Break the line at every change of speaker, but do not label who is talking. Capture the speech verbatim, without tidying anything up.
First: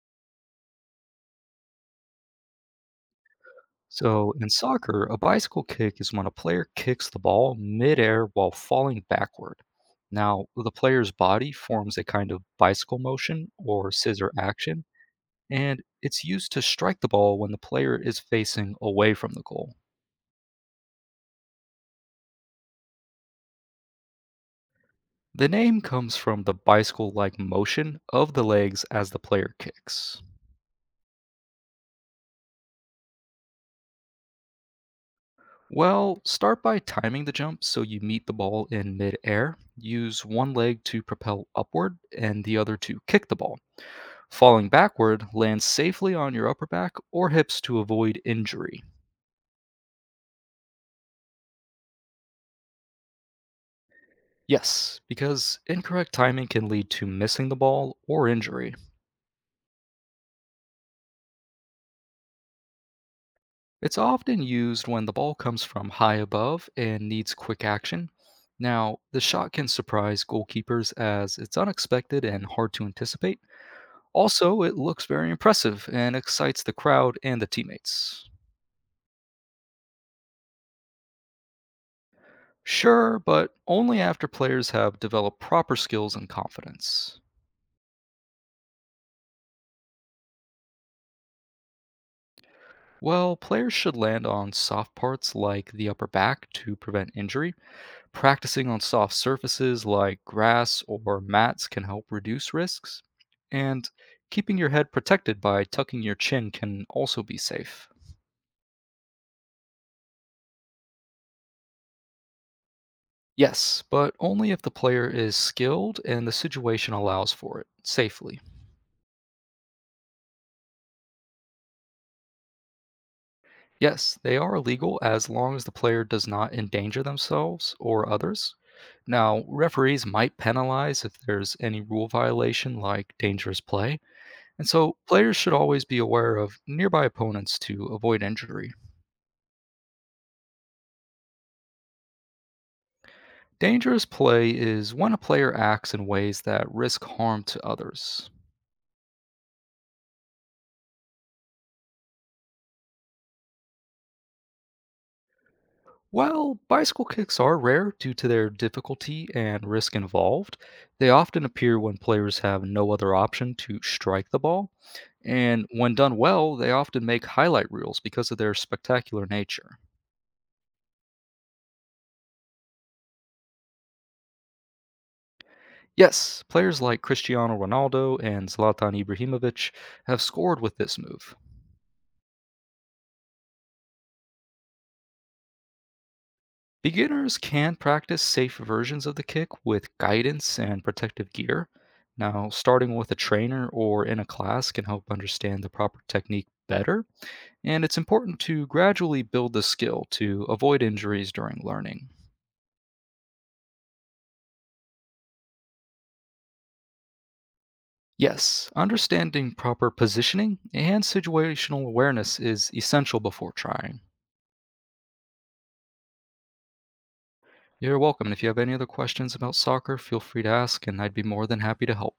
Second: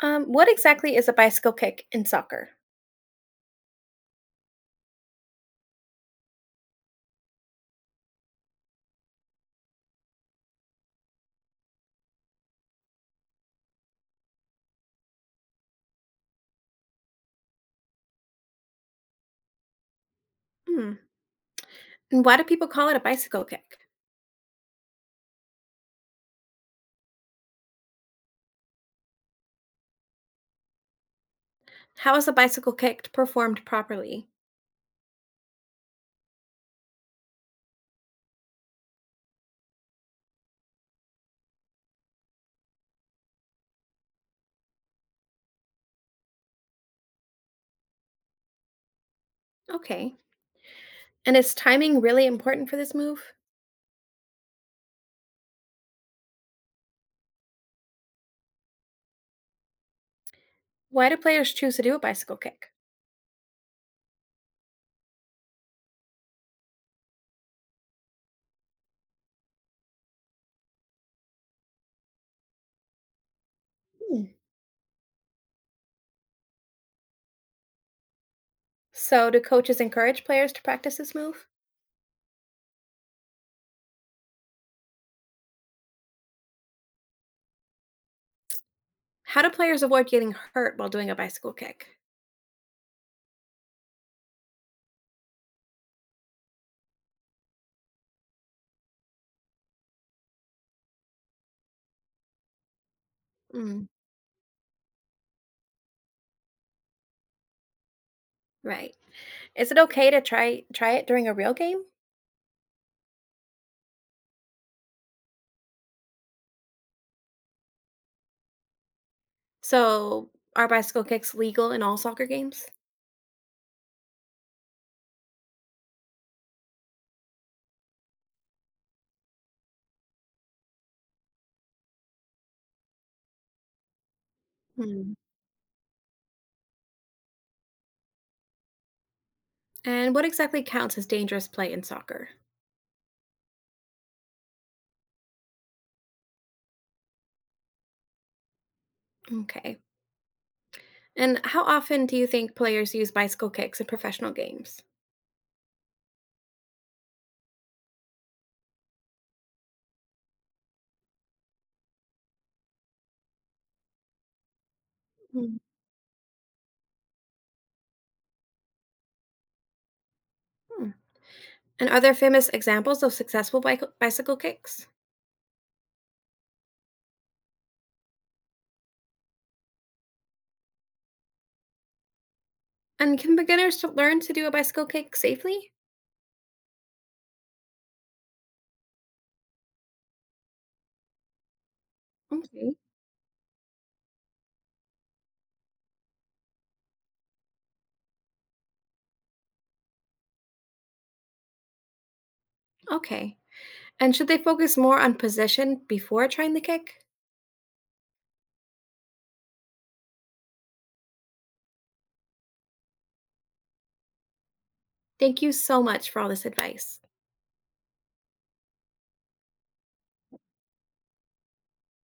Um, what exactly is a bicycle kick in soccer?
So in soccer, a bicycle kick is when a player kicks the ball midair while falling backward. Now, the player's body forms a kind of bicycle motion or scissor action, and it's used to strike the ball when the player is facing away from the goal.
Hmm. And why do people call it a bicycle kick?
The name comes from the bicycle like motion of the legs as the player kicks.
How is a bicycle kick performed properly?
Well, start by timing the jump so you meet the ball in midair. Use one leg to propel upward and the other to kick the ball. Falling backward, lands safely on your upper back or hips to avoid injury.
Okay. And is timing really important for this move?
Yes, because incorrect timing can lead to missing the ball or injury.
Why do players choose to do a bicycle kick?
It's often used when the ball comes from high above and needs quick action. Now, the shot can surprise goalkeepers as it's unexpected and hard to anticipate.
Hmm.
Also, it looks very impressive and excites the crowd and the teammates.
So, do coaches encourage players to practice this move?
Sure, but only after players have developed proper skills and confidence.
How do players avoid getting hurt while doing a bicycle kick?
Well, players should land on soft parts like the upper back to prevent injury. Practicing on soft surfaces like grass or mats can help reduce risks.
Mm,
And keeping your head protected by tucking your chin can also be safe.
right. Is it okay to try try it during a real game?
Yes, but only if the player is skilled and the situation allows for it safely.
So, are bicycle kicks legal in all soccer games?
Yes, they are illegal as long as the player does not endanger themselves or others. Now, referees might penalize if there's any rule violation like dangerous play, and so
Hmm.
players should always be aware of nearby opponents to avoid injury.
And what exactly counts as dangerous play in soccer?
Dangerous play is when a player acts in ways that risk harm to others.
Okay. And how often do you think players use bicycle kicks in professional games?
While bicycle kicks are rare due to their difficulty and risk involved, they often appear when players have no other option to strike the ball,
Mm.
and when done well, they often make highlight reels because of their spectacular nature.
Hmm. And are there famous examples of successful bic- bicycle kicks?
Yes, players like Cristiano Ronaldo and Zlatan Ibrahimovic have scored with this move.
And can beginners to learn to do a bicycle kick safely?
Beginners can practice safe versions of the kick with guidance and protective gear. Now,
Okay.
starting with a trainer or in a class can help understand the proper technique better. And it's important to gradually build the skill to avoid injuries during learning.
Okay. And should they focus more on position before trying the kick?
Yes, understanding proper positioning and situational awareness is essential before trying.
Thank you so much for all this advice.
You're welcome. And if you have any other questions about soccer, feel free to ask, and I'd be more than happy to help.